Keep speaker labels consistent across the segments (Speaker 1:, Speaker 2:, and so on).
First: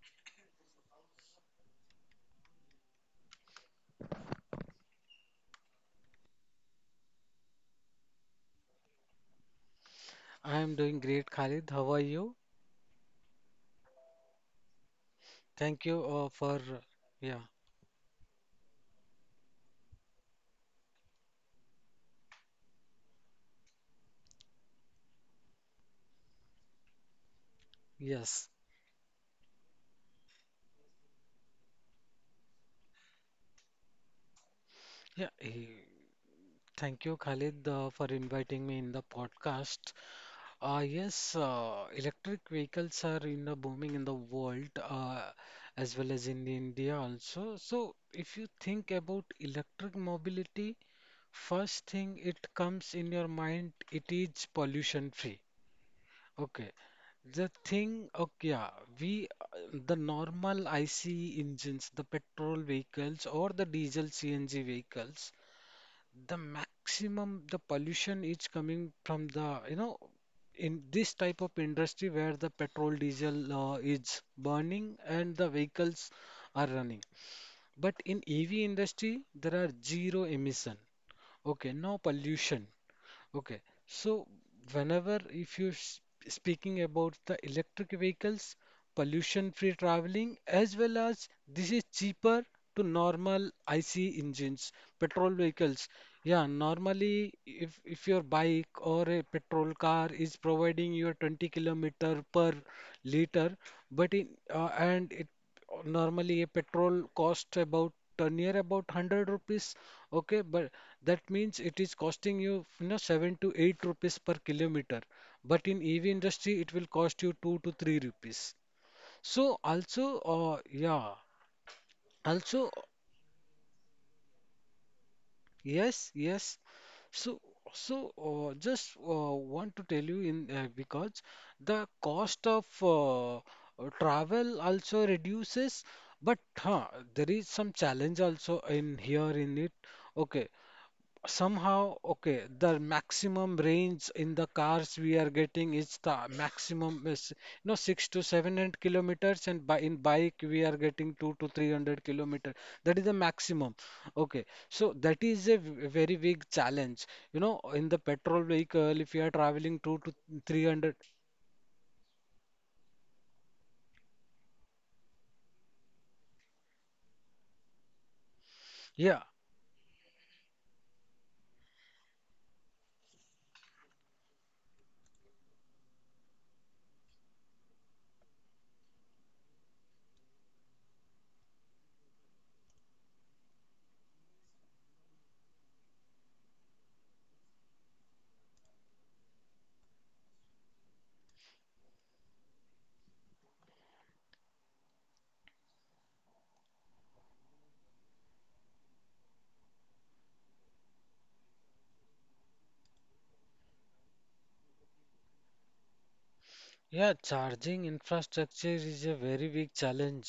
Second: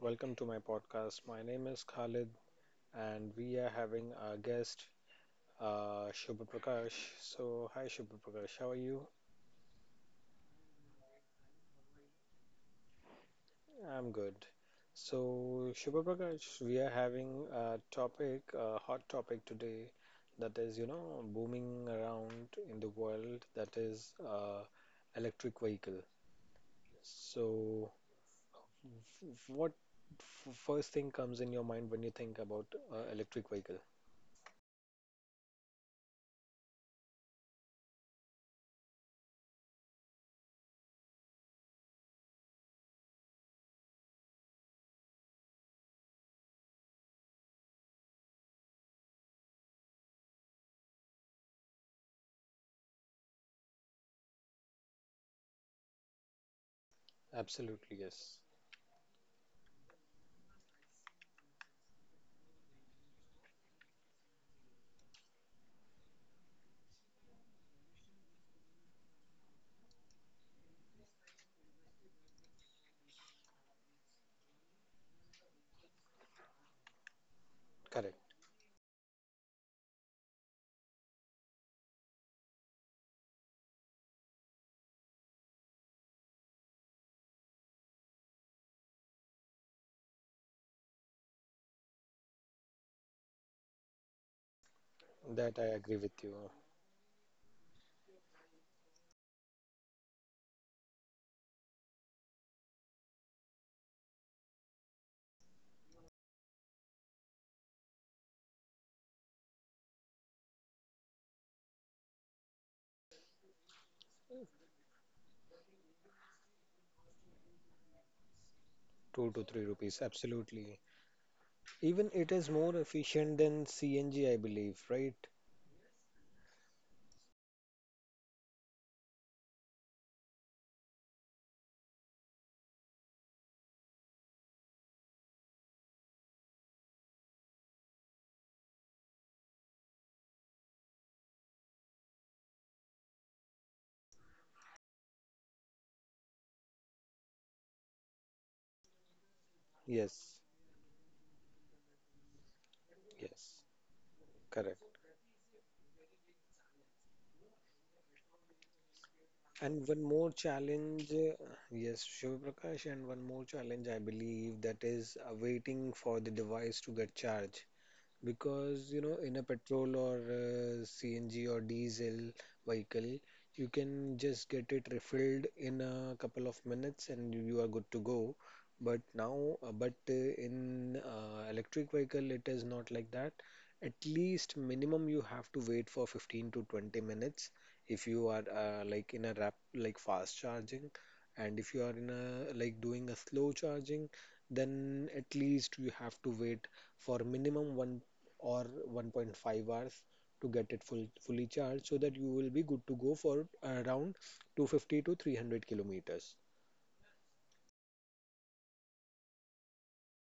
Speaker 1: Welcome to my podcast. My name is Khalid, and we are having our guest, Shubha Prakash. So, hi, Shubha Prakash. How are you?
Speaker 2: I'm doing great, Khalid. How are you?
Speaker 1: I'm good. So,
Speaker 2: Thank
Speaker 1: Shubha
Speaker 2: you
Speaker 1: Prakash,
Speaker 2: for
Speaker 1: we are
Speaker 2: yeah,
Speaker 1: having a topic, a hot topic today that is, you know, booming around in the world, that is electric vehicle. So,
Speaker 2: yes.
Speaker 1: what first thing comes in your mind when you think about electric vehicle?
Speaker 2: Yeah, eh, thank you, Khalid, for inviting me in the podcast. Yes, electric vehicles are in the booming in the world as well as in India also. So if you think about electric mobility, first thing it comes in your mind, it is pollution free. Okay.
Speaker 1: Absolutely, yes.
Speaker 2: Yeah, we the normal IC engines, the petrol vehicles or the diesel CNG vehicles, the maximum the pollution is coming from in this type of industry where the petrol diesel is burning and the vehicles are running. But in
Speaker 1: Correct.
Speaker 2: EV industry, there are zero emission. Okay, no pollution. Okay, so whenever if you s- speaking about the electric vehicles, pollution-free traveling, as well as this is cheaper to normal IC engines, petrol
Speaker 1: That I
Speaker 2: vehicles.
Speaker 1: agree with
Speaker 2: Yeah,
Speaker 1: you.
Speaker 2: normally if your bike or a petrol car is providing you a 20 kilometer per liter, but in and it normally a petrol cost about near about 100 rupees, okay, but that means it is costing you, you know, 7 to 8 rupees per kilometer, but in ev industry it will cost you 2 to 3 rupees.
Speaker 1: Two
Speaker 2: So
Speaker 1: to three rupees,
Speaker 2: also
Speaker 1: absolutely.
Speaker 2: yeah
Speaker 1: Even it is
Speaker 2: also
Speaker 1: more efficient than CNG, I believe, right?
Speaker 2: Yes, yes. So, so just want to tell you in because the cost of travel also reduces, but there is some challenge also in it. Okay, somehow, okay, the maximum range in the cars we are getting is the maximum is no six to seven hundred kilometers, and by in bike
Speaker 1: Yes,
Speaker 2: we are getting two to three hundred kilometer. That is the maximum,
Speaker 1: yes,
Speaker 2: okay, so
Speaker 1: correct.
Speaker 2: that is a very big challenge. You know, in the petrol vehicle if you are traveling
Speaker 1: And
Speaker 2: two
Speaker 1: one
Speaker 2: to
Speaker 1: more
Speaker 2: three hundred,
Speaker 1: challenge, yes, Shiv Prakash, and one more challenge, I believe, that is waiting for the device to get charged, because you know
Speaker 2: yeah
Speaker 1: in a petrol or CNG or diesel vehicle you can just get it refilled in a couple of minutes and you are good to go. But now uh, but uh, in uh, electric vehicle it is not like that. At least minimum you have to wait for 15 to 20 minutes if you are like in a rap, like fast charging, and if you are in a, like, doing a slow charging, then at least you have to wait for minimum 1 or 1.5 hours to get it fully charged, so that you will be good to go for around 250 to 300 kilometers.
Speaker 2: yeah charging infrastructure is a very big challenge.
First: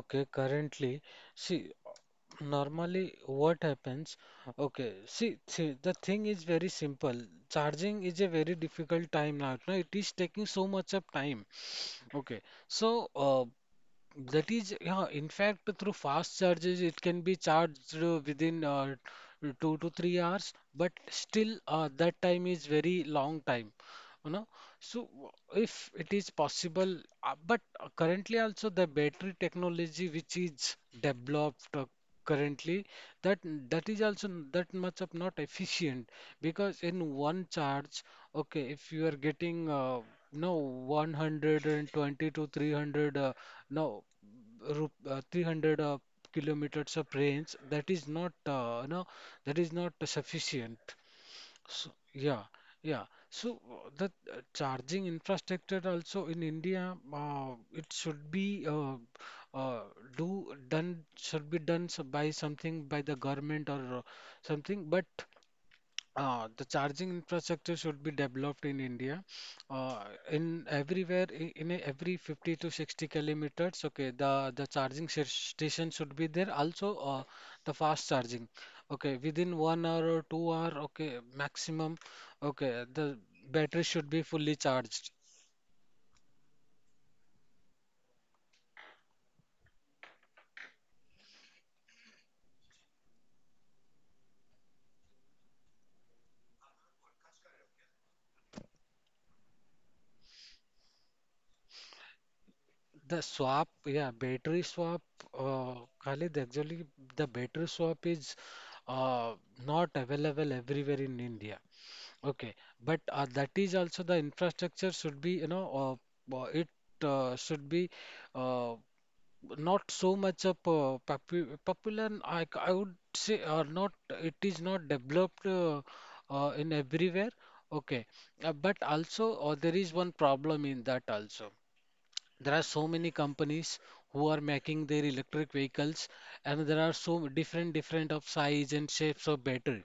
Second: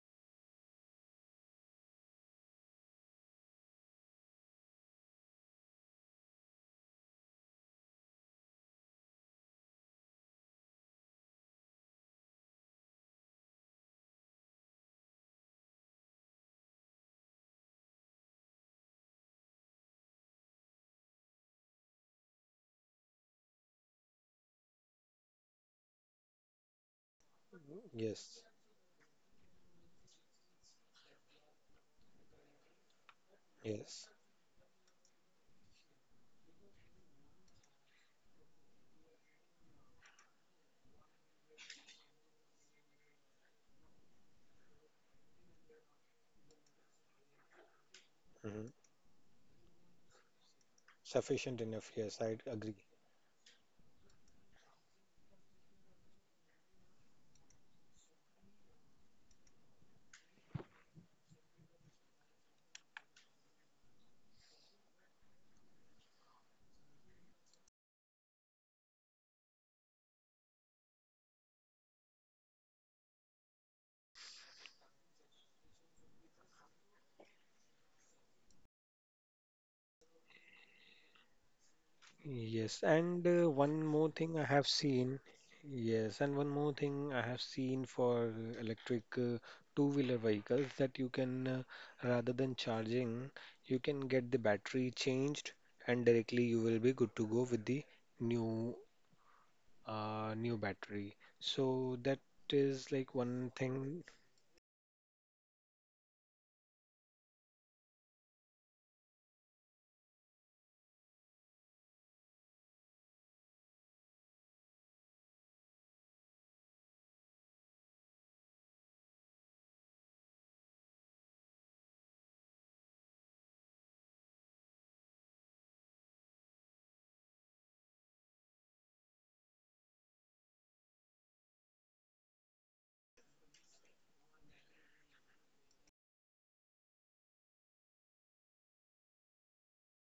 Speaker 2: Okay, currently, see, normally, what happens? Okay, the thing is very simple. Charging is a very difficult time now. No, it is taking so much of time. Okay, so that is, yeah, in fact, through fast charges, it can be charged within 2 to 3 hours, but still, that time is very long time, you know. So, if it is possible, but currently
Speaker 1: Yes,
Speaker 2: also the battery technology which is developed currently, that that is
Speaker 1: yes.
Speaker 2: also that much of not efficient, because in one charge, okay, if you are getting no 120 to 300. No, ru- 300 kilometers of range, that is not,
Speaker 1: hmm
Speaker 2: uh, no, that is not sufficient.
Speaker 1: Sufficient
Speaker 2: So,
Speaker 1: enough. Yes, I
Speaker 2: yeah,
Speaker 1: agree.
Speaker 2: yeah. So the charging infrastructure also in India, it should be, uh, do done should be done so by something by the government or something. But the charging infrastructure should be developed in India. Uh, in everywhere, every 50 to 60 kilometers, okay, the charging station should be there. Also, the fast charging, okay, within 1 hour or 2 hour, okay, maximum, okay,
Speaker 1: Yes,
Speaker 2: the
Speaker 1: and one
Speaker 2: battery
Speaker 1: more
Speaker 2: should be
Speaker 1: thing I
Speaker 2: fully
Speaker 1: have
Speaker 2: charged.
Speaker 1: seen. Yes, and one more thing I have seen for electric two-wheeler vehicles, that you can, rather than charging, you can get the battery changed and directly you will be good to go with the new. New battery. So that is like
Speaker 2: The
Speaker 1: one
Speaker 2: swap,
Speaker 1: thing.
Speaker 2: yeah, battery swap, Khalid, actually, the battery swap is uh, not available everywhere in India. Okay, but that is also the infrastructure should be, you know, it should be uh, not so much of popular. And I would say, or not, it is not developed in everywhere. Okay, but also there is one problem in that also. There are so many companies who are making their electric vehicles, and there are so different different of size and shapes of battery.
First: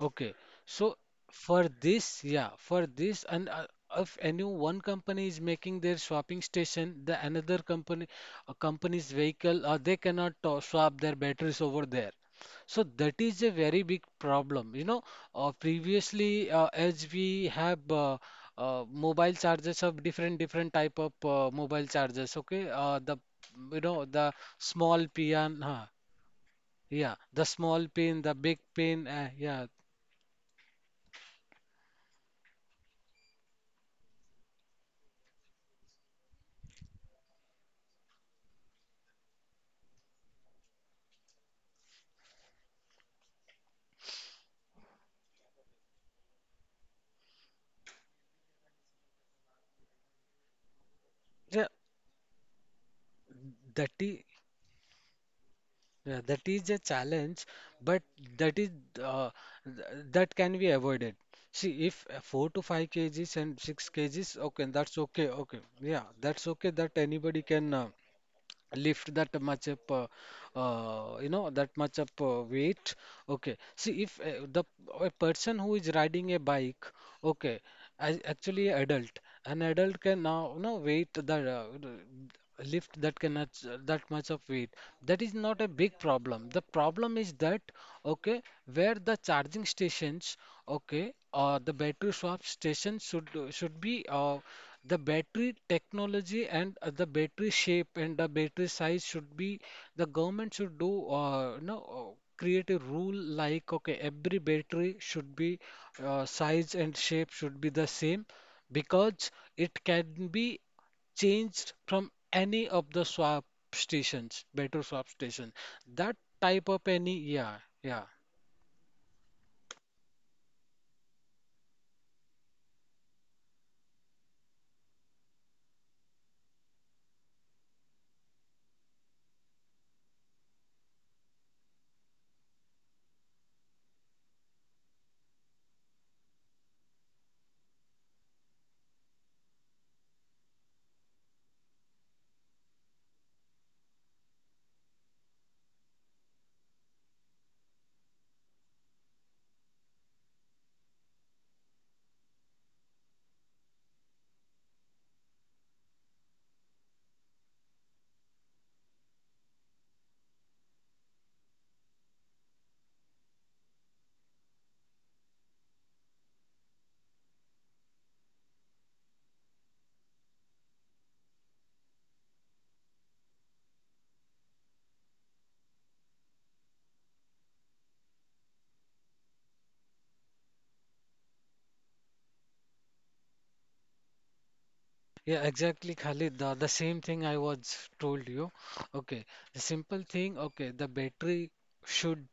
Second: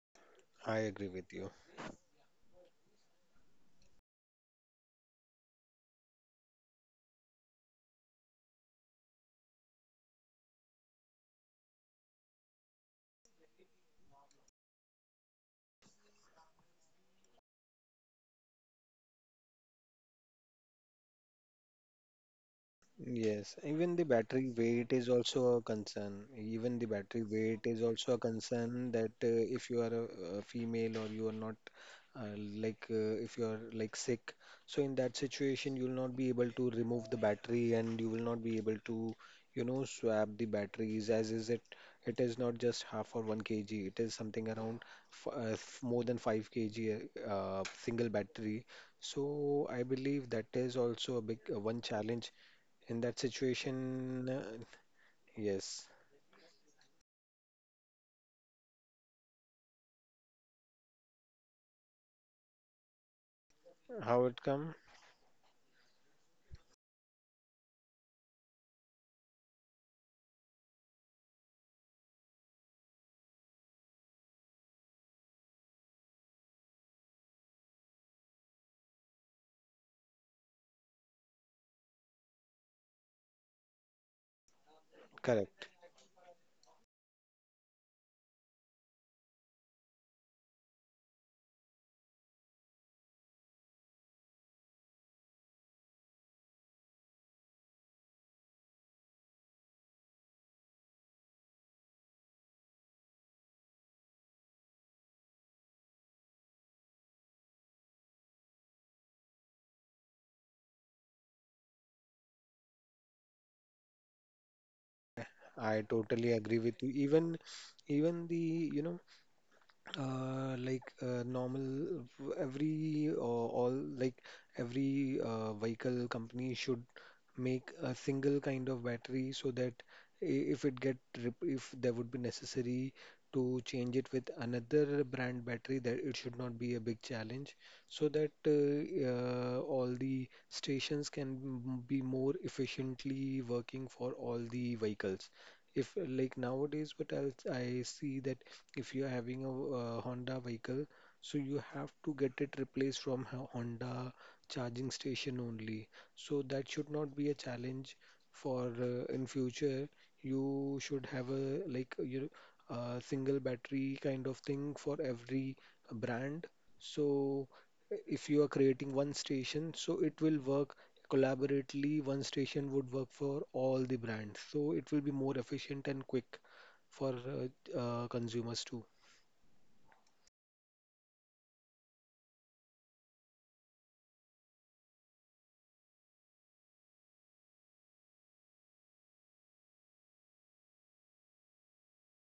Speaker 2: Okay,
Speaker 1: I
Speaker 2: so
Speaker 1: agree with you.
Speaker 2: for this, yeah, for this, and if any one company is making their swapping station, the another company, a company's vehicle, they cannot swap their batteries over there. So that is a very big problem. You know, previously, as we have mobile chargers of different different type of mobile chargers, okay? The
Speaker 1: Yes,
Speaker 2: You know,
Speaker 1: even the
Speaker 2: the
Speaker 1: battery
Speaker 2: small
Speaker 1: weight is
Speaker 2: pin,
Speaker 1: also a
Speaker 2: huh?
Speaker 1: concern. Even the
Speaker 2: Yeah,
Speaker 1: battery
Speaker 2: the
Speaker 1: weight
Speaker 2: small
Speaker 1: is
Speaker 2: pin,
Speaker 1: also
Speaker 2: the
Speaker 1: a
Speaker 2: big pin,
Speaker 1: concern, that
Speaker 2: yeah,
Speaker 1: if you are a female or you are not uh, like if you are like sick, so in that situation you will not be able to remove the battery and you will not be able to, you know, swap the batteries, as is it, it is not just half or 1 kg, it is something around more than 5 kg single battery. So I believe that is also a big
Speaker 2: yeah.
Speaker 1: one challenge in that
Speaker 2: That is
Speaker 1: situation, yes.
Speaker 2: Yeah, that is a challenge, but that is uh, that can be avoided. See, if four to five kgs and six kgs,
Speaker 1: How it
Speaker 2: okay,
Speaker 1: come?
Speaker 2: that's okay, okay, yeah, that's okay, that anybody can lift that much up, that much up weight. Okay, see, if the a person who is riding a bike, okay, as actually adult, an adult can now, you know, weight that, the lift that that much of weight. That is not a
Speaker 1: Correct.
Speaker 2: big problem. The problem is that, okay, where the charging stations, okay, or the battery swap stations should be the battery technology and the battery shape and the battery size should be, the government should do, create a rule like, okay, every battery should be, size and shape should be the same, because it can be changed from any of the swap stations, battery swap station,
Speaker 1: I
Speaker 2: that
Speaker 1: totally
Speaker 2: type
Speaker 1: agree
Speaker 2: of
Speaker 1: with you.
Speaker 2: any,
Speaker 1: Even
Speaker 2: yeah, yeah.
Speaker 1: the, you know, like normal, every all, like, every vehicle company should make a single kind of battery so that if it get if there would be necessary to change it with another brand battery, that it should not be a big challenge, so that all the stations can be more efficiently working for all the vehicles. If, like, nowadays, what else I see, that if you are having a Honda vehicle, so you have to get it replaced from Honda charging station only. So that should not be a challenge for in future. You should have a like you know, a single battery kind of thing for every brand. So if you are creating one station, so it will work collaboratively. One station would work for all the brands. So it will be more efficient and quick for consumers too.
Speaker 2: Yeah, exactly, Khalid. The same thing I was told you. Okay, the simple thing. Okay, the battery should,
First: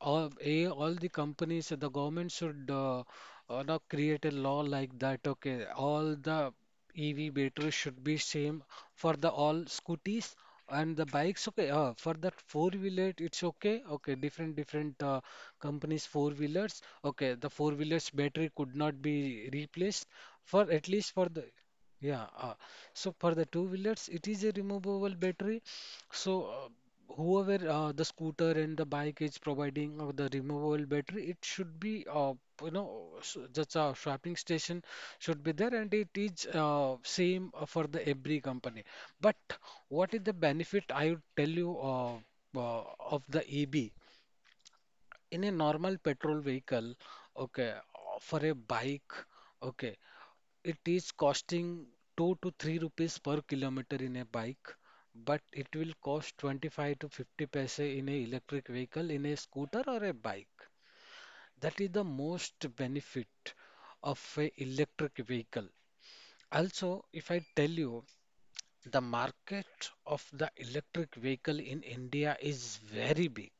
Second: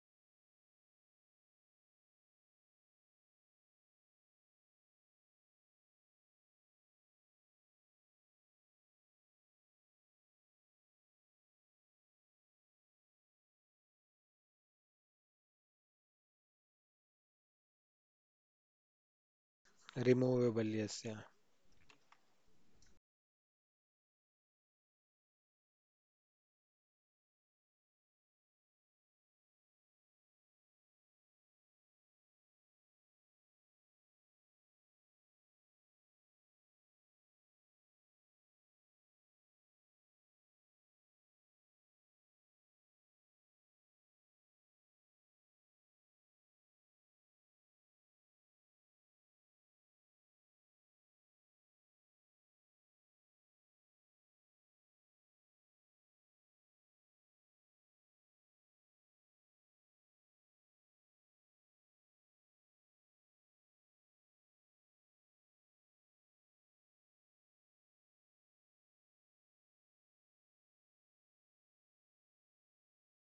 Speaker 2: or a all the companies, the government should, not create a law like that. Okay, all the EV batteries should be same for the all scooters and the bikes. Okay, for that four wheeler, it's okay. Okay, different different companies four wheelers. Okay, the four wheelers battery could not be replaced for
Speaker 1: Removable,
Speaker 2: at
Speaker 1: yes,
Speaker 2: least for
Speaker 1: yeah,
Speaker 2: the. Yeah, so for the two wheelers, it is a removable battery. So whoever the scooter and the bike is providing the removable battery, it should be, that's a swapping station should be there, and it is same for the every company. But what is the benefit? I would tell you of the EB. In a normal petrol vehicle, okay, for a bike, okay, it is costing 2 to 3 rupees per kilometer in a bike, but it will cost 25 to 50 paise in a electric vehicle, in a scooter or a bike. That is the most benefit of a electric vehicle. Also, if I tell you, the market of the electric vehicle in India is very big,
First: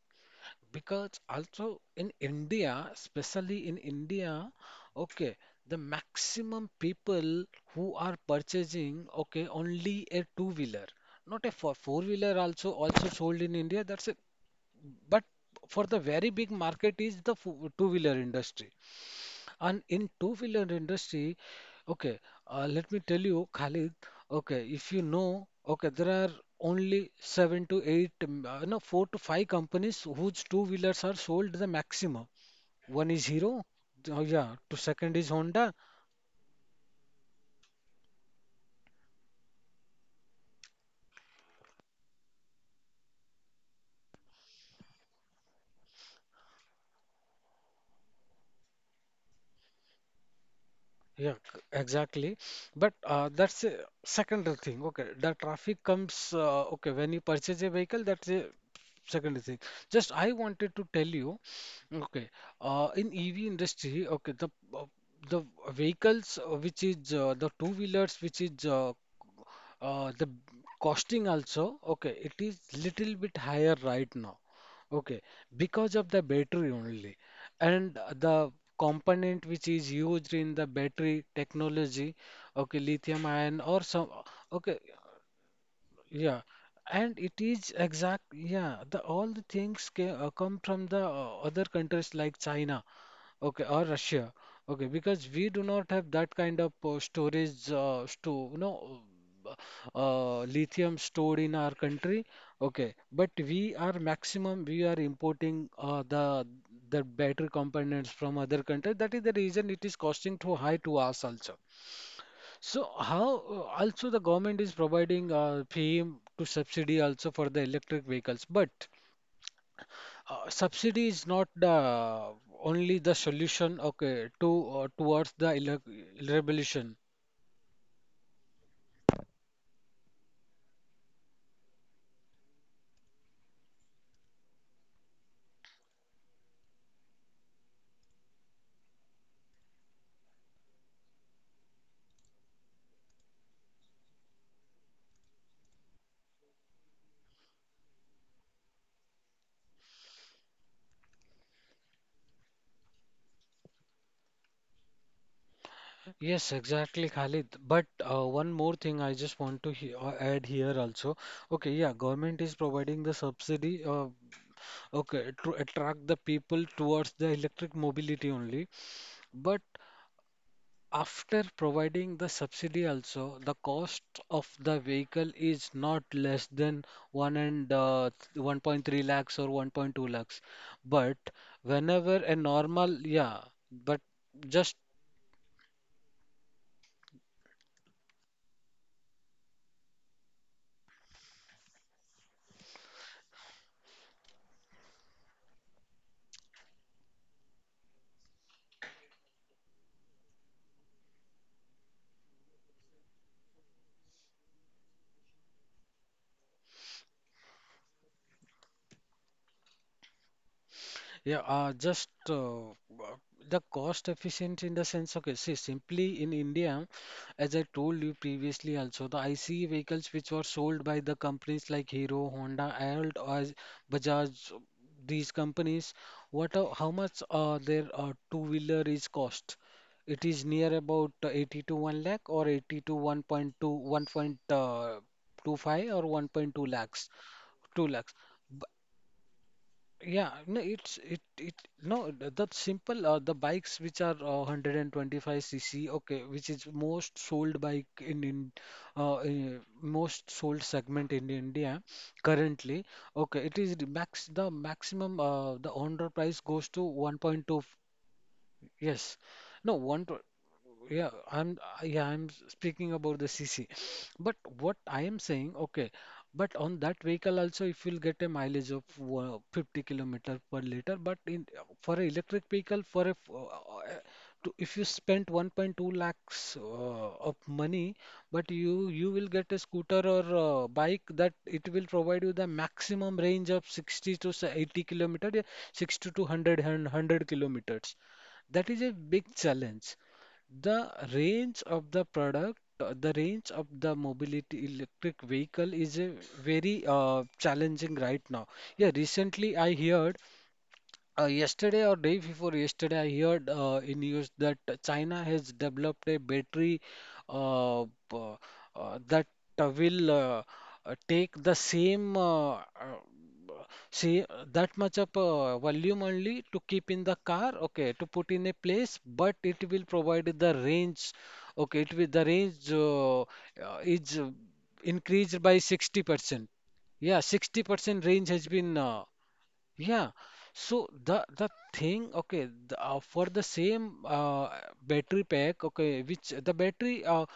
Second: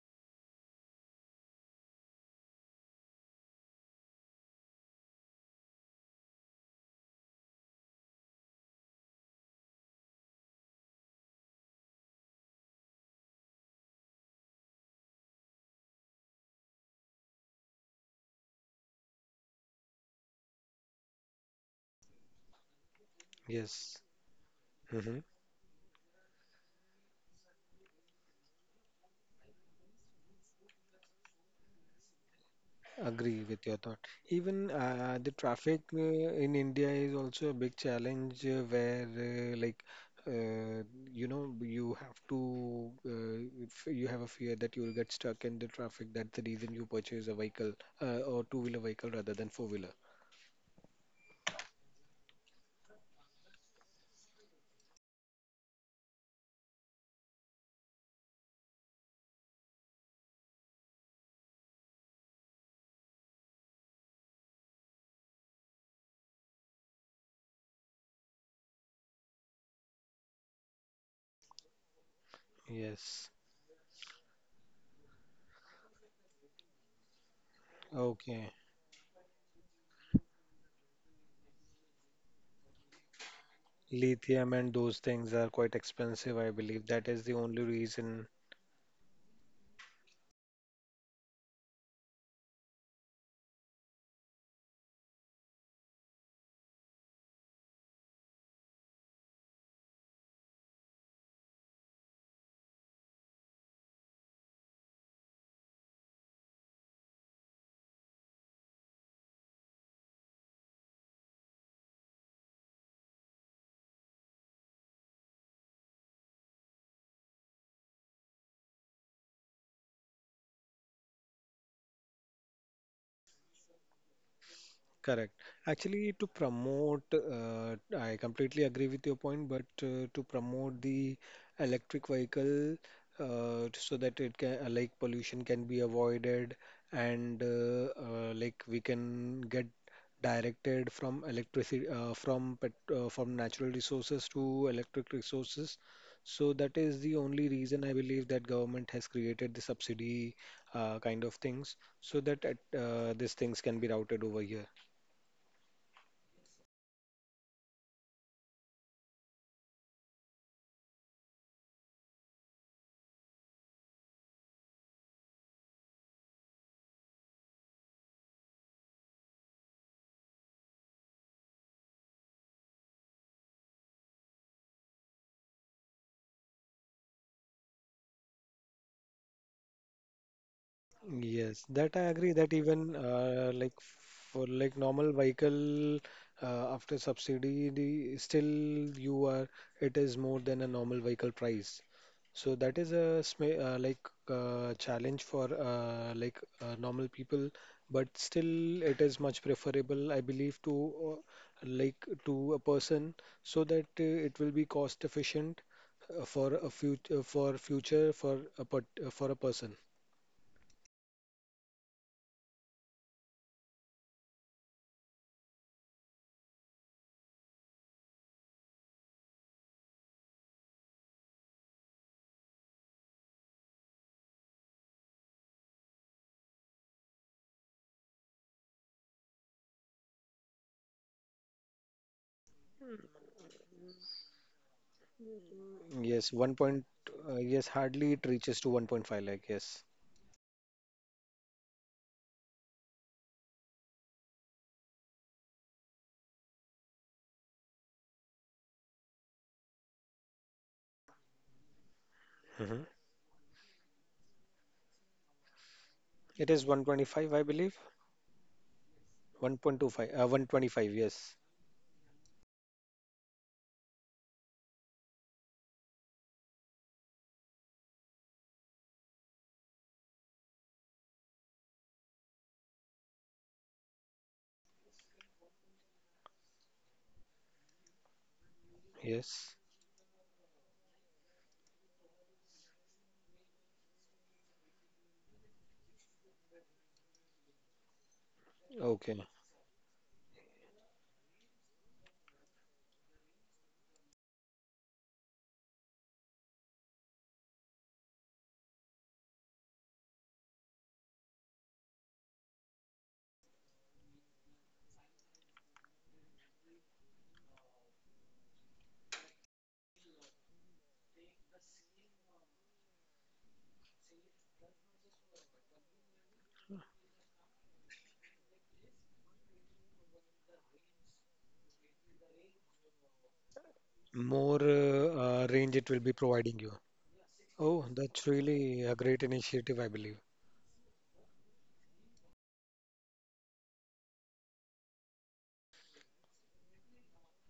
Speaker 2: because also in India, especially in India, okay, the maximum people who are purchasing, okay, only a two-wheeler, not a four-wheeler, also also sold in India. That's it. But for the very big market is the two-wheeler industry. And in two-wheeler industry, okay, let me tell you,
Speaker 1: yes.
Speaker 2: Khalid, okay, if you
Speaker 1: hmm
Speaker 2: know, okay, there are only seven to eight, no, four to five companies whose two-wheelers are sold the maximum. One is
Speaker 1: Agree with
Speaker 2: Hero,
Speaker 1: your thought.
Speaker 2: oh yeah,
Speaker 1: Even
Speaker 2: to second
Speaker 1: the
Speaker 2: is Honda,
Speaker 1: traffic in India is also a big challenge where, like, uh, you know, you have to, if you have a fear that you'll get stuck in the traffic. That's the reason you purchase a vehicle or two-wheeler vehicle rather than four-wheeler.
Speaker 2: yeah, exactly. But that's a secondary thing, okay. The traffic comes, okay, when you purchase a vehicle, that's a secondary thing. Just I wanted to tell you. Okay. In EV industry, okay, uh, the vehicles which is the two wheelers which is the costing also, okay, it is little
Speaker 1: Yes.
Speaker 2: bit higher right now, okay, because of the battery only, and
Speaker 1: Okay.
Speaker 2: the component which is used in the battery technology, okay, lithium ion or some,
Speaker 1: Lithium and
Speaker 2: okay,
Speaker 1: those things are quite expensive,
Speaker 2: yeah,
Speaker 1: I believe. That
Speaker 2: and
Speaker 1: is the
Speaker 2: it
Speaker 1: only
Speaker 2: is
Speaker 1: reason.
Speaker 2: exact. Yeah, the all the things ca come from the other countries like China, okay, or Russia, okay, because we do not have that kind of storage, sto you know, uh, lithium stored in our country, okay, but we are maximum we are importing the battery components from other countries. That is the reason it is costing too high to us also. So how also the government is providing FEM to subsidy also for the electric vehicles, but subsidy is not the only the solution, okay, to
Speaker 1: Correct.
Speaker 2: towards the elec
Speaker 1: Actually, to
Speaker 2: revolution.
Speaker 1: promote, I completely agree with your point, but to promote the electric vehicle, so that it can, like, pollution can be avoided, and like, we can get directed from electricity from natural resources to electric resources. So that is the only reason I believe that government has created the subsidy kind of things so that at, these things can be routed over here.
Speaker 2: Yes, exactly, Khalid. But one more thing I just want to he add here also. Okay, yeah, government is providing the subsidy, okay, to attract the people towards the electric mobility only. But after providing the subsidy also, the cost of the vehicle is not less than one and 1.3 lakhs or 1.2 lakhs. But
Speaker 1: Yes, that I
Speaker 2: whenever a
Speaker 1: agree, that
Speaker 2: normal,
Speaker 1: even
Speaker 2: yeah,
Speaker 1: like,
Speaker 2: but
Speaker 1: for,
Speaker 2: just,
Speaker 1: like, normal vehicle, after subsidy, the, still you are, it is more than a normal vehicle price. So that is a like challenge for like normal people, but still it is much preferable I believe, to like, to a person, so that it will be cost efficient uh, for a future for a person.
Speaker 2: yeah, just the cost efficient in the sense, okay, see, simply in India, as I told you previously also, the ICE vehicles which were sold by the companies like Hero, Honda, Alt, or Bajaj, these companies, what, how much their two-wheeler is cost? It is near about 80 to 1 lakh or 80 to 1.2, 1 25 or
Speaker 1: Yes, one
Speaker 2: 1.2
Speaker 1: point,
Speaker 2: lakhs,
Speaker 1: yes,
Speaker 2: 2 lakhs.
Speaker 1: hardly it reaches to 1.5 lakh. Yes.
Speaker 2: Yeah, no, it's it it no that simple. The bikes which are 125 cc, okay, which is most sold bike in most sold segment in India
Speaker 1: hmm
Speaker 2: currently. Okay, it is the maximum, the on road price
Speaker 1: it is
Speaker 2: goes to
Speaker 1: 125, I
Speaker 2: 1.2.
Speaker 1: believe.
Speaker 2: Yes. No, one
Speaker 1: 1.25,
Speaker 2: to,
Speaker 1: 125.
Speaker 2: yeah,
Speaker 1: Yes,
Speaker 2: I'm speaking about the CC. But what I am saying, okay, but on that vehicle also if you'll get a mileage of 50 kilometer per liter, but in for an electric vehicle for to, if you spend 1.2 lakhs of money, but you will get
Speaker 1: yes.
Speaker 2: a scooter or bike that it will provide you the maximum range of 60 to say 80-kilometer, yeah, 60 to 100 and 100 kilometers. That is a
Speaker 1: Okay.
Speaker 2: big challenge. The range of the mobility electric vehicle is a very challenging right now. Yeah, recently I heard yesterday or day before yesterday, I heard, in news that China has developed a battery, uh, p- that will, take the same, see, that much of volume only to keep in the car, okay, to put in a place, but it will provide the range, okay, it will the range, is
Speaker 1: More
Speaker 2: increased by
Speaker 1: range it will be
Speaker 2: 60%.
Speaker 1: providing you.
Speaker 2: Yeah,
Speaker 1: Oh,
Speaker 2: 60%
Speaker 1: that's
Speaker 2: range has
Speaker 1: really
Speaker 2: been,
Speaker 1: a great initiative, I believe.
Speaker 2: yeah. So the thing, okay, for the same battery pack, okay, which the battery,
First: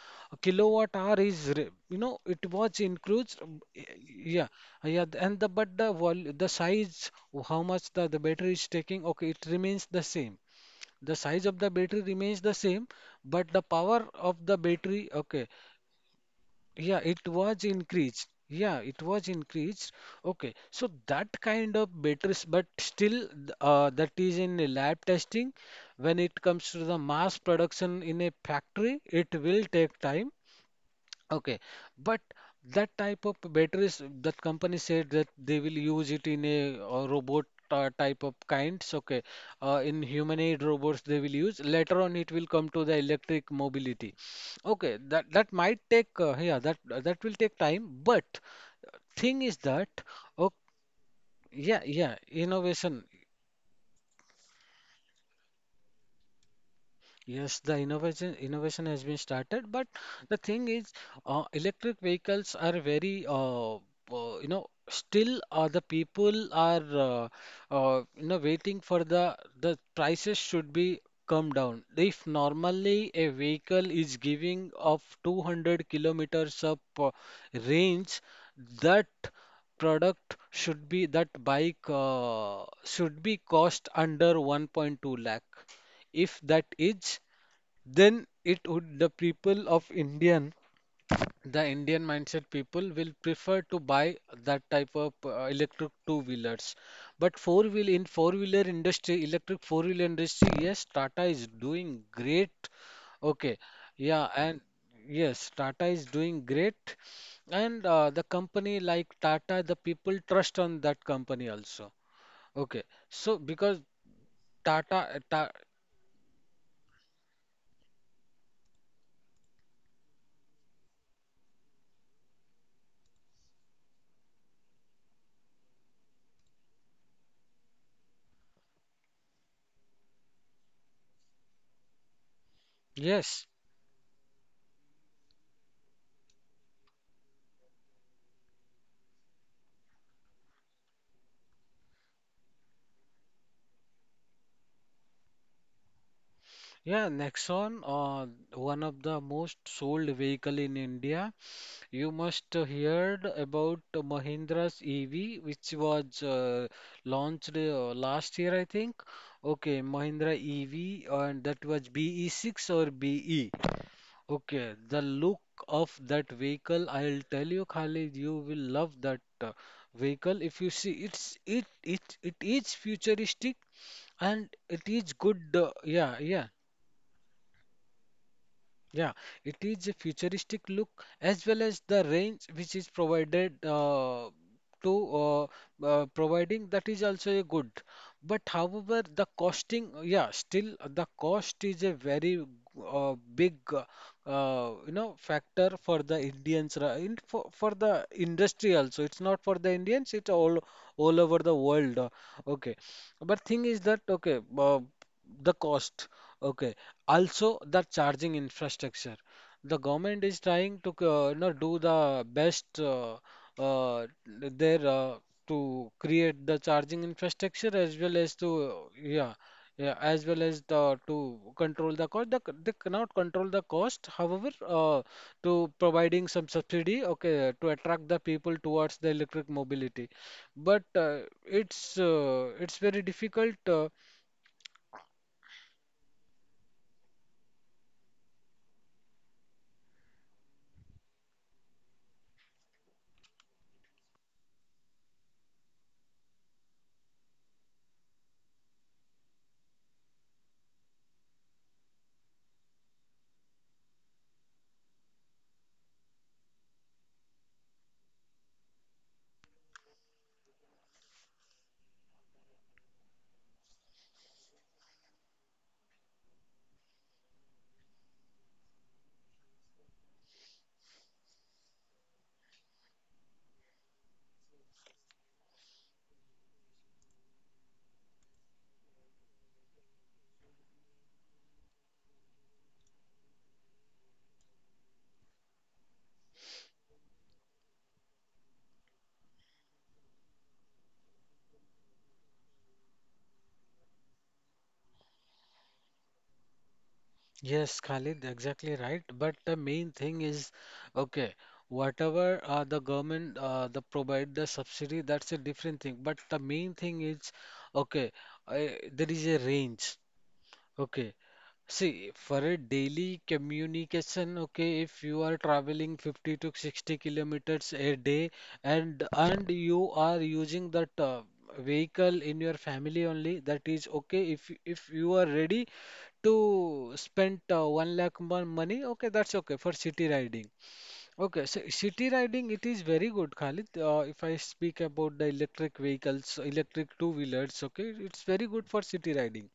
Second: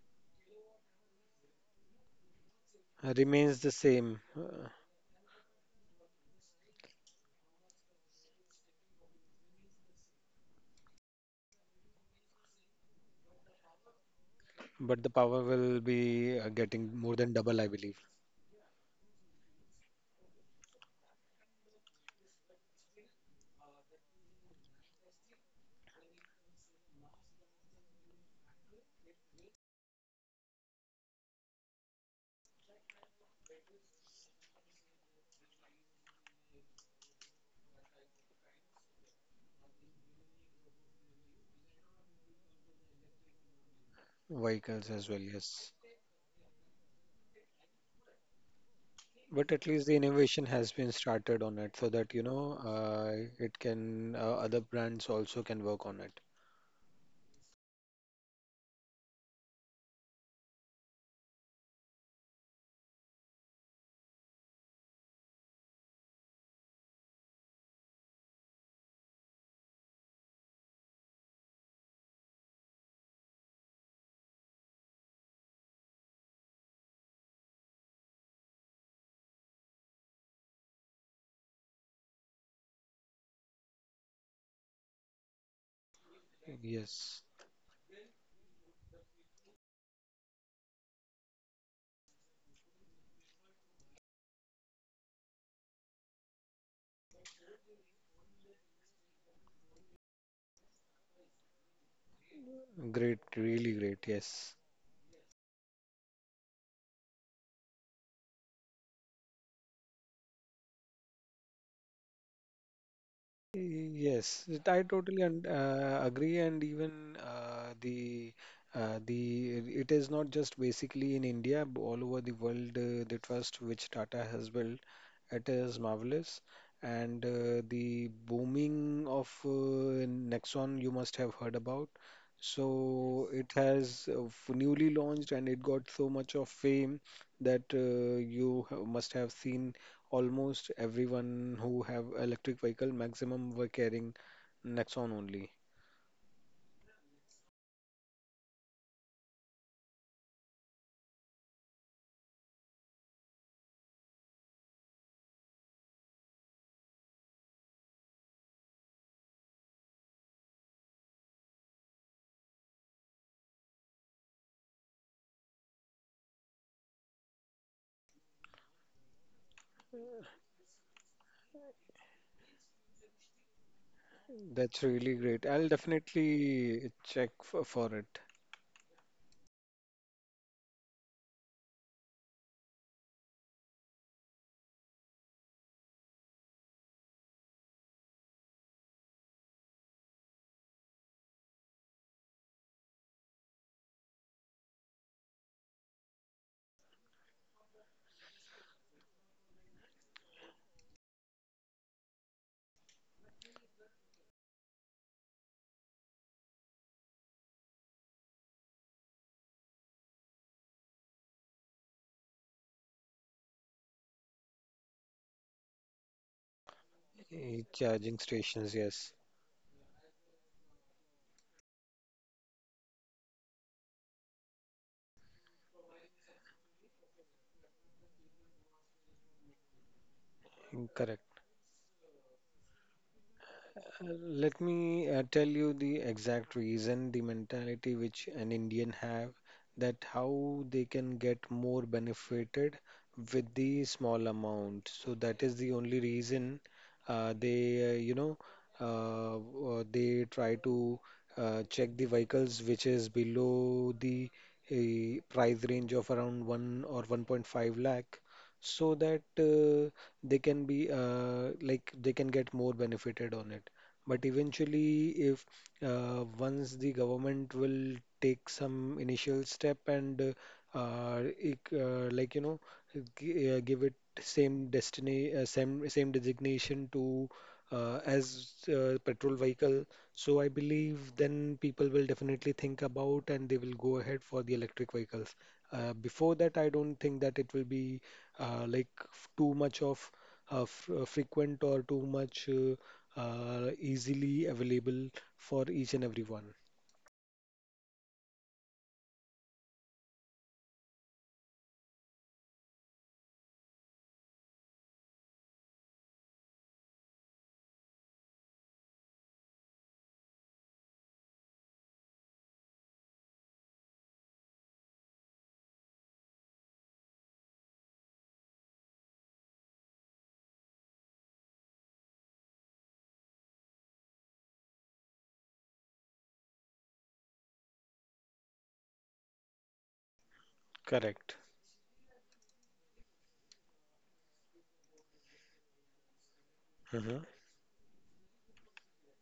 Speaker 2: kilowatt hour is you know, it was includes,
Speaker 1: Remains the same,
Speaker 2: yeah, and the, but the size, how much the battery is taking, okay, it remains the same. The size of the battery remains the same, but the power of the battery,
Speaker 1: but the
Speaker 2: okay,
Speaker 1: power will be getting
Speaker 2: yeah,
Speaker 1: more
Speaker 2: it
Speaker 1: than
Speaker 2: was
Speaker 1: double, I believe.
Speaker 2: increased. Yeah, it was increased. Okay, so that kind of batteries, but still, that is in a lab testing. When it comes to the mass production in a factory, it will take time. Okay, but that type of batteries, that company said that they will use it in a, robot type of kinds. Okay, in humanoid robots they will use. Later on, it will come to the electric mobility.
Speaker 1: Vehicles
Speaker 2: Okay,
Speaker 1: as well.
Speaker 2: that
Speaker 1: Yes.
Speaker 2: might take, yeah, that will take time. But thing
Speaker 1: But
Speaker 2: is
Speaker 1: at least the
Speaker 2: that,
Speaker 1: innovation
Speaker 2: okay,
Speaker 1: has been started on it,
Speaker 2: yeah
Speaker 1: so
Speaker 2: yeah
Speaker 1: that, you know,
Speaker 2: innovation.
Speaker 1: it can, other brands also can work on it.
Speaker 2: Yes, the innovation has been started, but the thing is, electric vehicles are very, you know, still, the people are, you know, waiting for the prices should be come down. If normally a vehicle is giving of 200 kilometers of range, that product should be, that bike should be cost under 1.2 lakh. If that is,
Speaker 1: Yes,
Speaker 2: then it would, the Indian mindset people will prefer to buy that type of electric two wheelers. But four wheeler industry, electric four wheeler industry, yes, Tata is doing great.
Speaker 1: great,
Speaker 2: Okay,
Speaker 1: really great.
Speaker 2: yeah, and
Speaker 1: Yes.
Speaker 2: yes, Tata is doing great, and the company like Tata, the people trust on that company also. Okay, so because
Speaker 1: Yes, I
Speaker 2: Tata,
Speaker 1: totally
Speaker 2: ta
Speaker 1: agree, and even the it is not just basically in India, all over the world, the trust which Tata has built, it is marvelous, and the booming of Nexon, you must have heard about. So
Speaker 2: yes.
Speaker 1: it has newly launched, and it got so much of fame that you must have seen almost everyone who have electric vehicle, maximum were carrying Nexon only.
Speaker 2: Yeah, Nexon, one of the most sold vehicle in India. You must heard about Mahindra's EV, which was launched last year, I think. Okay, Mahindra EV, and that was BE6 or BE. Okay, the look of that vehicle, I'll tell you, Khalid, you will love that vehicle. If you see, it is futuristic and it
Speaker 1: That's
Speaker 2: is
Speaker 1: really
Speaker 2: good.
Speaker 1: great. I'll
Speaker 2: Yeah, yeah.
Speaker 1: definitely check for it.
Speaker 2: Yeah, it is a futuristic look, as well as the range which is provided, to providing, that is also a good. But however, the costing, yeah, still, the cost is a very big, you know, factor for the Indians, for, the industry also. It's not for the Indians, it's all over the world. Okay, but thing is that, okay, the cost. Okay, also, the charging infrastructure. The government is trying to, you know, do the best, there, to create the charging infrastructure,
Speaker 1: Eh,
Speaker 2: as well
Speaker 1: charging
Speaker 2: as to,
Speaker 1: stations, yes.
Speaker 2: yeah, as well as the to control the cost. They cannot control the cost. However, to providing some subsidy, okay, to attract the people towards the electric mobility. But,
Speaker 1: Correct.
Speaker 2: it's very difficult.
Speaker 1: Let me tell you the exact reason, the mentality which an Indian have, that how they can get more benefited with the small amount. So that is the only reason they, you know, they try to check the vehicles which is below the price range of around 1 or 1.5 lakh, so that they can be like, they can get more benefited on it. But eventually, if once the government will take some initial step and like, you know, g give it same destiny uh, same designation to, as petrol vehicle, so I believe then people will definitely think about and they will go ahead for the electric vehicles. Before that, I don't think that it will be like, too much of f frequent or too much. Easily available for each and every one.
Speaker 2: Yes, Khalid, exactly right. But the main thing is, okay, whatever the government, the provide the subsidy, that's a different thing. But the main thing is, okay, uh, there is a range. Okay. See, for a daily communication, okay, if you are traveling 50 to 60 kilometers a day, and you are using that vehicle in your family only, that is okay. If you are ready to spend 1 lakh money, okay, that's okay for city riding. Okay, so
Speaker 1: Correct.
Speaker 2: city riding it is very good, Khalid. If I speak about the electric vehicles, electric
Speaker 1: Mhm.
Speaker 2: two-wheelers, okay, it's very good for city riding.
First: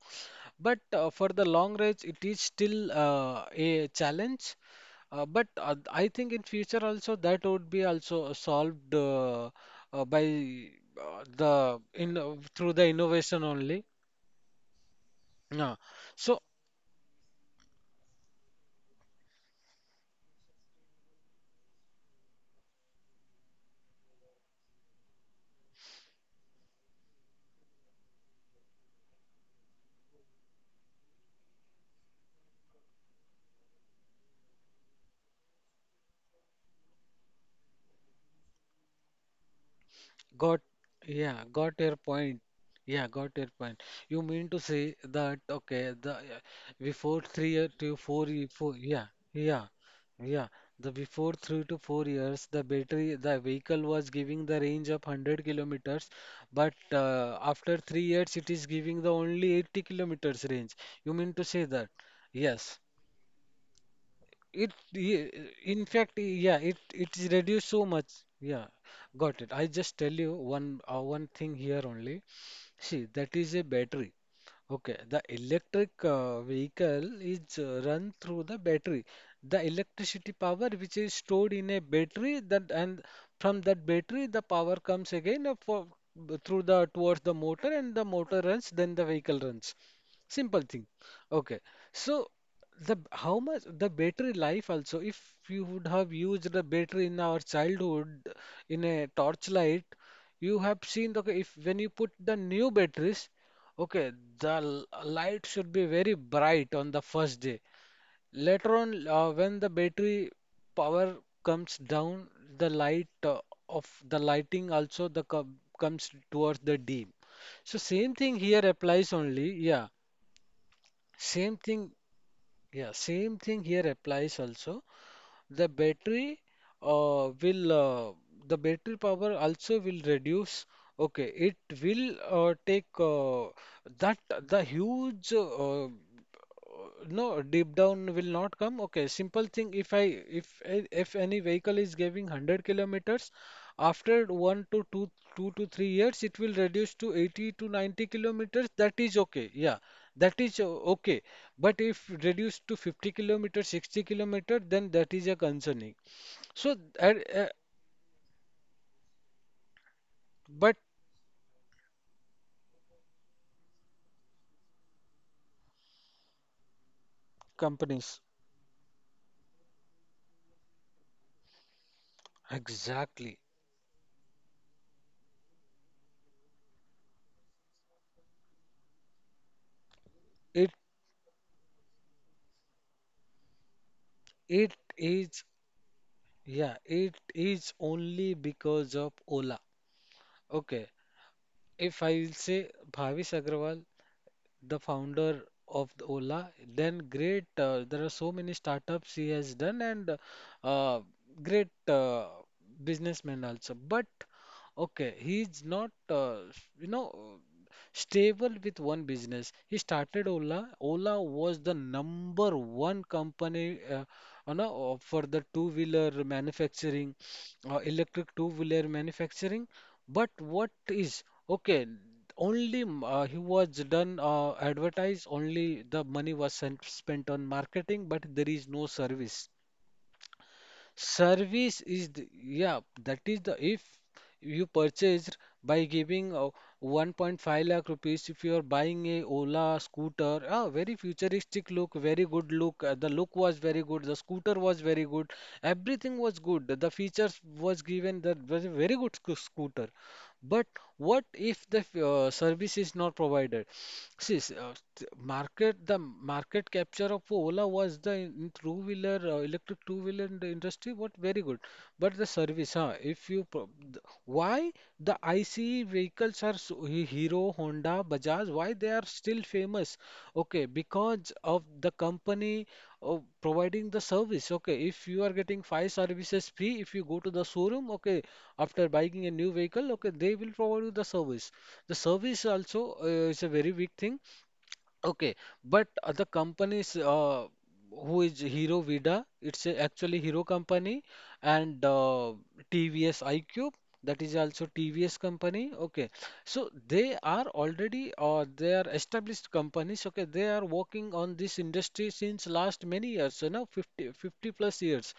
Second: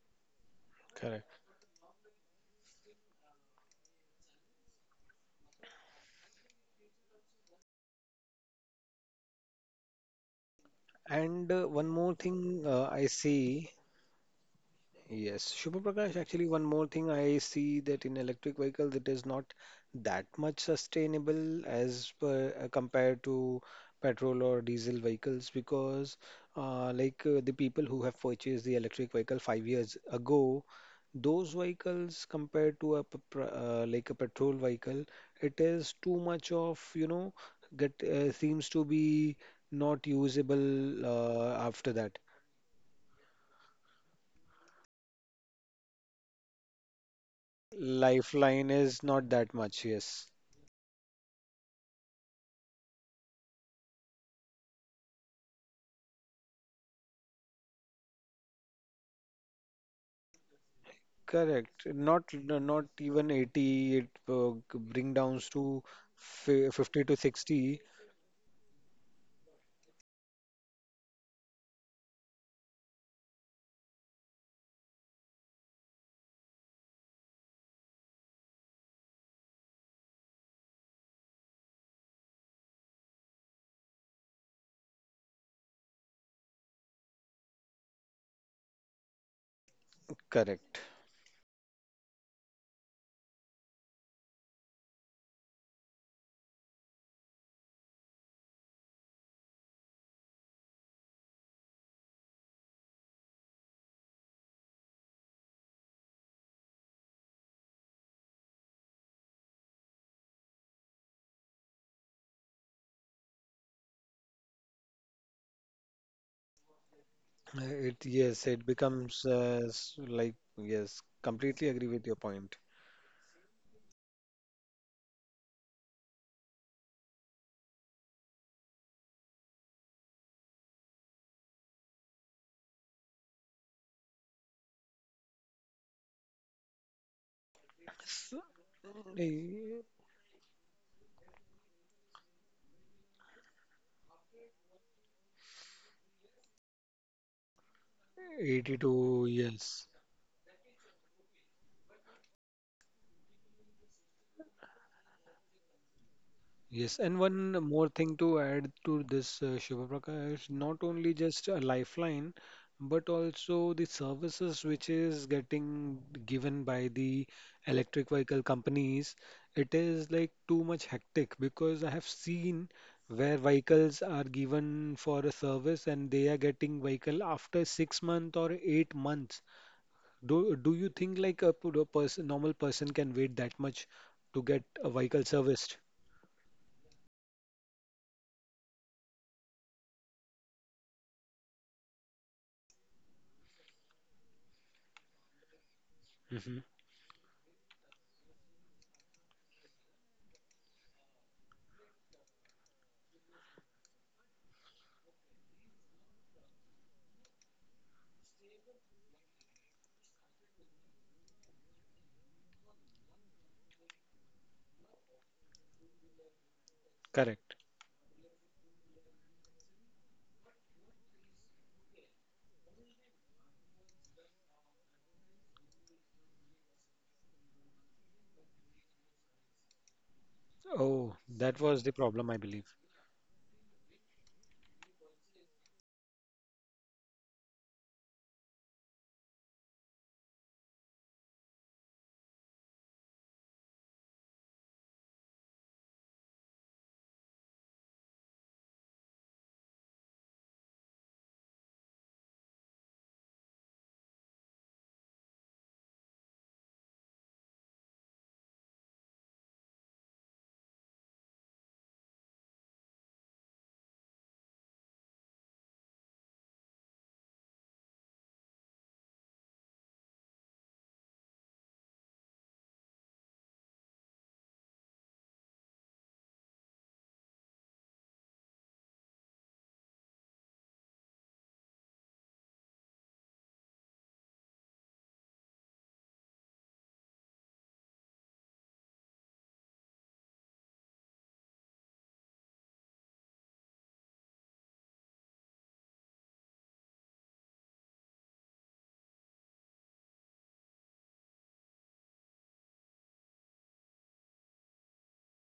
Speaker 2: But, for
Speaker 1: Correct.
Speaker 2: the long range, it is still, a challenge. But I think in future also that would be also solved, by,
Speaker 1: And one
Speaker 2: the
Speaker 1: more
Speaker 2: in
Speaker 1: thing
Speaker 2: through
Speaker 1: I
Speaker 2: the innovation
Speaker 1: see.
Speaker 2: only.
Speaker 1: Yes, Shubha
Speaker 2: Yeah.
Speaker 1: Prakash, actually one
Speaker 2: So,
Speaker 1: more thing I see, that in electric vehicles it is not that much sustainable as per, compared to petrol or diesel vehicles, because like the people who have purchased the electric vehicle 5 years ago, those vehicles compared to a like a petrol vehicle, it is too much of, you know, get seems to be not
Speaker 2: got,
Speaker 1: usable
Speaker 2: yeah, got
Speaker 1: after
Speaker 2: your
Speaker 1: that.
Speaker 2: point. Yeah, got your point. You mean to say that, okay, the before 3 year to
Speaker 1: Lifeline
Speaker 2: four,
Speaker 1: is
Speaker 2: yeah,
Speaker 1: not that much,
Speaker 2: yeah,
Speaker 1: yes.
Speaker 2: yeah. The before 3 to 4 years, the battery, the vehicle was giving the range of 100 kilometers, but after 3 years, it is giving the only 80 kilometers range. You mean to say
Speaker 1: Correct.
Speaker 2: that?
Speaker 1: Not
Speaker 2: Yes.
Speaker 1: even 80, it
Speaker 2: It,
Speaker 1: bring downs
Speaker 2: ye-
Speaker 1: to
Speaker 2: in fact, yeah, it
Speaker 1: 50 to
Speaker 2: it is
Speaker 1: 60.
Speaker 2: reduced so much. Yeah, got it. I just tell you one thing here only. See, that is a battery. Okay, the electric vehicle is run through the battery. The electricity power which is stored in a battery that, and from that battery the power comes again, through the towards the motor, and the motor runs, then the vehicle runs. Simple
Speaker 1: Correct.
Speaker 2: thing. Okay. So how much the battery life also, if you would have used the battery in our childhood in a torchlight, you have seen, okay, if when you put the new batteries. Okay, the light should be very bright on the first day. Later on, when the battery power comes down, the light, of the lighting also the co comes towards the dim.
Speaker 1: Uh,
Speaker 2: So
Speaker 1: It
Speaker 2: same thing
Speaker 1: yes, it
Speaker 2: here applies
Speaker 1: becomes
Speaker 2: only. Yeah,
Speaker 1: like, yes,
Speaker 2: same
Speaker 1: completely agree
Speaker 2: thing.
Speaker 1: with your point.
Speaker 2: Yeah, same thing here applies also. The battery uh, will uh, the battery power also will reduce. Okay, it will take that the huge, no, deep
Speaker 1: S-
Speaker 2: down will not come. Okay, simple
Speaker 1: eh,
Speaker 2: thing. If I if a- if any vehicle is giving 100 kilometers, after one to two 2 to 3 years, it will reduce to 80 to 90 kilometers. That
Speaker 1: 82,
Speaker 2: is okay.
Speaker 1: yes.
Speaker 2: Yeah, that is, okay. But if reduced to 50 kilometer, 60 kilometer, then that is a concerning. So,
Speaker 1: Yes, and
Speaker 2: uh,
Speaker 1: one
Speaker 2: uh,
Speaker 1: more thing to add to this, Shubha Prakash, not
Speaker 2: but
Speaker 1: only just a lifeline, but also the services which is getting given by the electric vehicle
Speaker 2: companies,
Speaker 1: companies. It is like too much hectic, because I have seen where
Speaker 2: exactly.
Speaker 1: vehicles are given for a service and they are getting vehicle after 6 months or 8 months. Do you
Speaker 2: It
Speaker 1: think, like, a, a person, normal person, can wait that much to get a
Speaker 2: it
Speaker 1: vehicle
Speaker 2: is
Speaker 1: serviced?
Speaker 2: yeah, it is only because of Ola. Okay, if I will say Bhavish Agrawal, the founder of the
Speaker 1: Hmm
Speaker 2: Ola, then great. There are so many startups he has done, and uh, great businessman also. But okay, he's not, you know, stable with one business. He started Ola. Ola was the number one company, you know, for the two-wheeler manufacturing,
Speaker 1: Correct.
Speaker 2: electric two-wheeler manufacturing. But what is? Okay, he was done advertise, only the money was sent, spent on marketing, but there is no service.
Speaker 1: Oh, that was the
Speaker 2: Service
Speaker 1: problem, I
Speaker 2: is the,
Speaker 1: believe.
Speaker 2: yeah, that is the, if you purchased by giving 1.5 lakh rupees, if you are buying a Ola scooter, ah, very futuristic look, very good look. The look was very good, the scooter was very good, everything was good, the features was given, that was a very good scooter. But what if the service is not provided? See, s- t- market the market capture of Ola was the in two-wheeler, electric two-wheeler in the industry. What very good, but the service, huh? If you pro- th- Why the ICE vehicles are so, Hero, Honda, Bajaj, why they are still famous? Okay, because of the company, oh, providing the service. Okay, if you are getting five services free, if you go to the showroom, okay, after buying a new vehicle, okay, they will provide you the service. The service also, is a very big thing. Okay, but the companies, who is Hero Vida, it's a actually Hero company, and TVS iQube, that is also TVS company. Okay, so they are already, they are established companies. Okay, they are working on this industry since last many years, you know, 50 plus years.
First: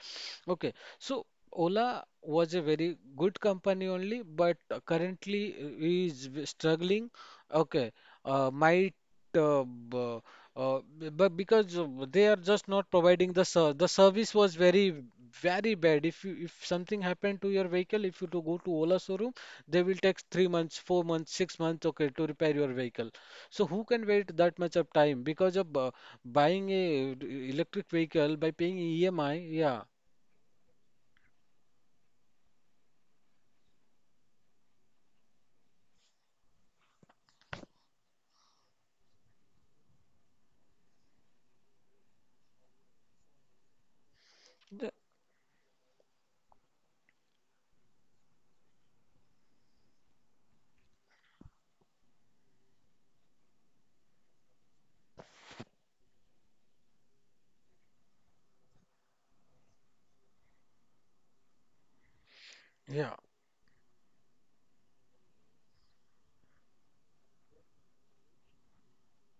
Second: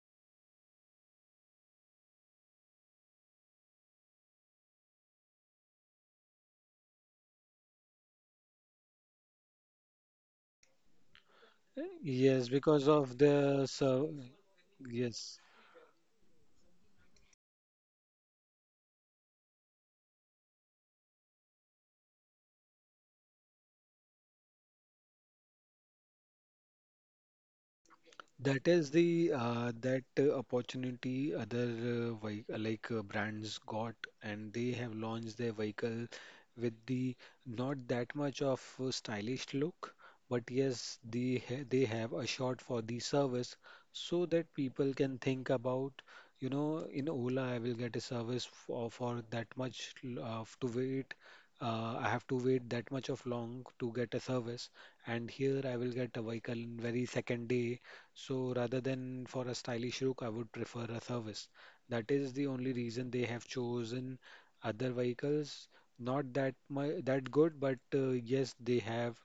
Speaker 2: Okay, so Ola was a very good company only, but currently is struggling. Okay. Uh, my uh, b- but because they are
Speaker 1: Yes,
Speaker 2: just
Speaker 1: because
Speaker 2: not
Speaker 1: of
Speaker 2: providing
Speaker 1: the
Speaker 2: the
Speaker 1: so,
Speaker 2: service was very
Speaker 1: yes,
Speaker 2: very bad. If something happened to your vehicle, if you to go to Ola showroom, they will take 3 months, 4 months, 6 months, okay, to repair your vehicle. So who can wait that much of time? Because of buying a electric vehicle by
Speaker 1: that
Speaker 2: paying
Speaker 1: is
Speaker 2: EMI,
Speaker 1: the
Speaker 2: yeah,
Speaker 1: that opportunity other like brands got, and they have launched their vehicle with the not that much of a stylish look, but yes, they ha they have assured for the service, so that people can think about, you know, in Ola I will get a service for that much to wait. I have to wait that much of long to get a service, and here I will get a vehicle in very second day, so rather than for a stylish look, I would prefer a service. That is the only
Speaker 2: yeah.
Speaker 1: reason they have chosen other vehicles. Not that my that good, but yes, they have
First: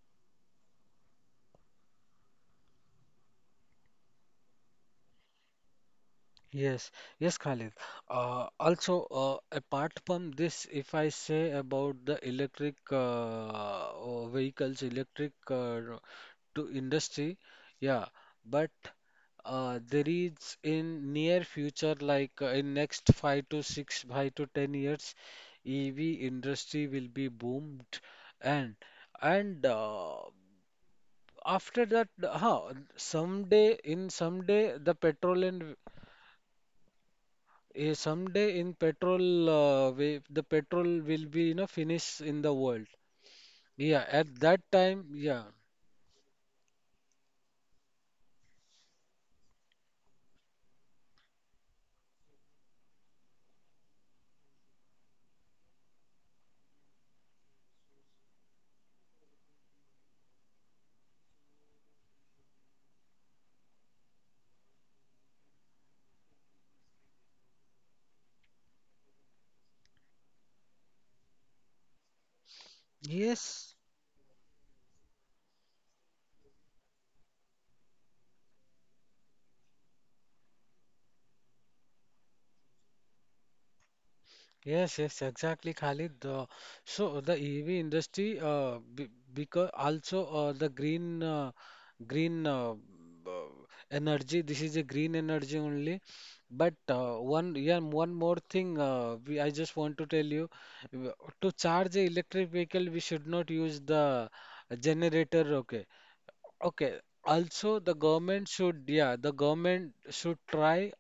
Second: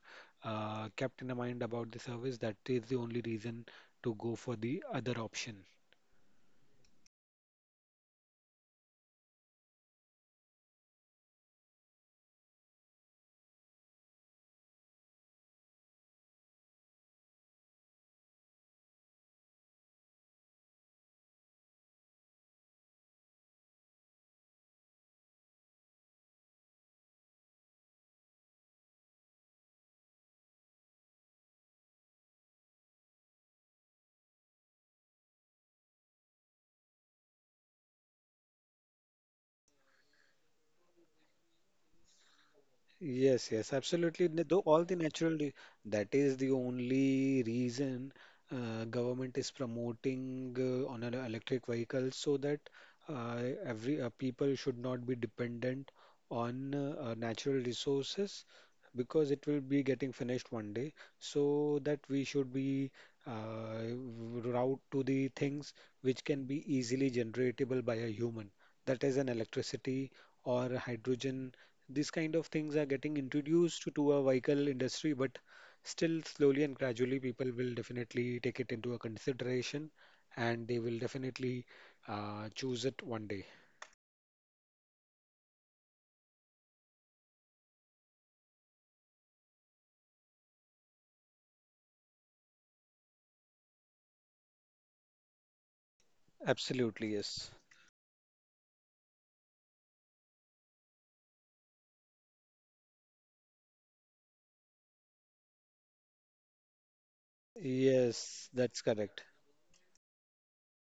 Speaker 1: kept in mind about the service. That is the only reason to go for the other option.
Speaker 2: Yes, yes, Khalid. Also, apart from this, if I say about the electric, vehicles, electric, to industry, yeah, but there is, in near future, like, in next five to six, 5 to 10 years, EV industry will be boomed, and and uh, after that, huh, someday in someday the petrol, and eh, someday in petrol, we, the petrol will be, you know, finish in the world.
Speaker 1: Yes, yes,
Speaker 2: Yeah,
Speaker 1: absolutely.
Speaker 2: at that
Speaker 1: Though all the
Speaker 2: time,
Speaker 1: natural,
Speaker 2: yeah.
Speaker 1: that is the only reason government is promoting on an electric vehicle, so that uh, every people should not be dependent on natural resources, because it will be getting finished one day. So that we should be uh, route to the things which can be easily generatable by a human. That is an electricity or hydrogen, these kind of things are getting
Speaker 2: Yes,
Speaker 1: introduced to our vehicle industry, but still slowly and gradually people will definitely take it into a consideration, and they will definitely choose it one day.
Speaker 2: yes, yes, exactly, Khalid. So the EV industry, because also the green, green uh, b- energy. This is a green energy only. But,
Speaker 1: Absolutely, yes.
Speaker 2: yeah, one more thing. I just want to tell you, w- to charge a electric vehicle, we should not use the generator. Okay. Okay. Also, the government
Speaker 1: Yes, that's
Speaker 2: should, yeah,
Speaker 1: correct.
Speaker 2: the government should try,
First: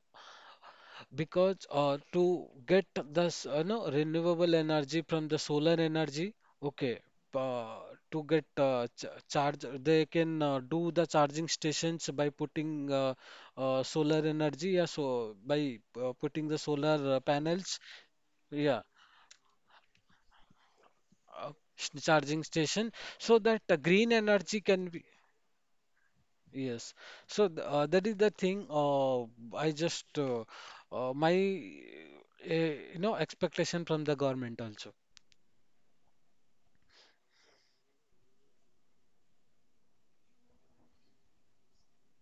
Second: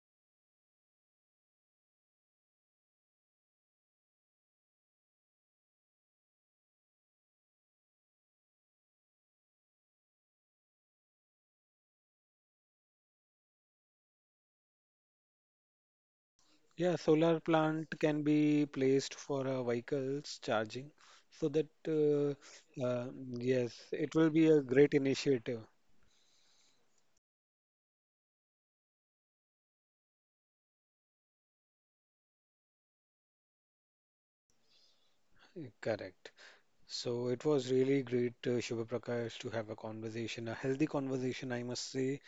Speaker 2: because to get this, no, renewable energy from the solar energy. Okay, uh, to get ch charge, they can do the charging stations by putting, solar energy. Yeah, so by putting the solar
Speaker 1: Yeah, solar
Speaker 2: panels.
Speaker 1: plant can be
Speaker 2: Yeah.
Speaker 1: placed for vehicles charging,
Speaker 2: uh,
Speaker 1: so that
Speaker 2: Charging station, so that the
Speaker 1: yes,
Speaker 2: green
Speaker 1: it will be
Speaker 2: energy
Speaker 1: a
Speaker 2: can
Speaker 1: great
Speaker 2: be.
Speaker 1: initiative.
Speaker 2: Yes. So that is the thing. I just, my uh, you know, expectation from the government also.
Speaker 1: Correct. So it was really great, Shubha Prakash, to have a conversation, a healthy conversation, I must say,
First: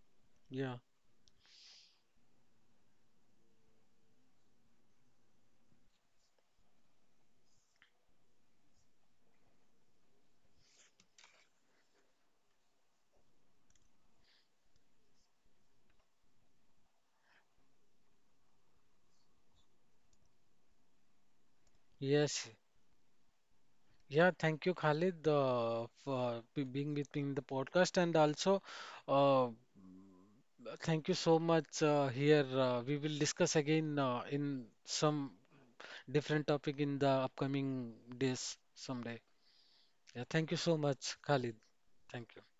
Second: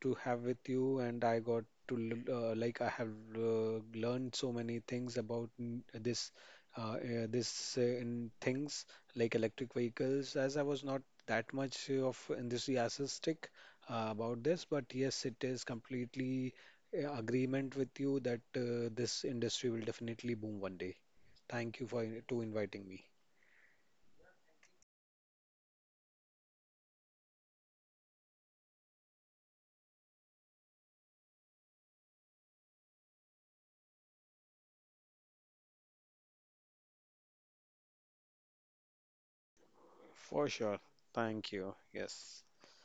Speaker 1: to have with
Speaker 2: Yeah.
Speaker 1: you. And I got to, like, I have learned so many things about this, in things like electric vehicles, as I was not that much of enthusiastic about this. But yes, it is completely agreement with you that this industry will definitely boom one day. Thank you for to
Speaker 2: Yes.
Speaker 1: inviting me.
Speaker 2: Yeah. Thank you, Khalid, for being with me in the podcast, and also, uh, thank you so much. Here, we will discuss again, in some different topic in the upcoming days someday. Yeah.
Speaker 1: For
Speaker 2: Thank
Speaker 1: sure.
Speaker 2: you so much,
Speaker 1: Thank you.
Speaker 2: Khalid.
Speaker 1: Yes.
Speaker 2: Thank you.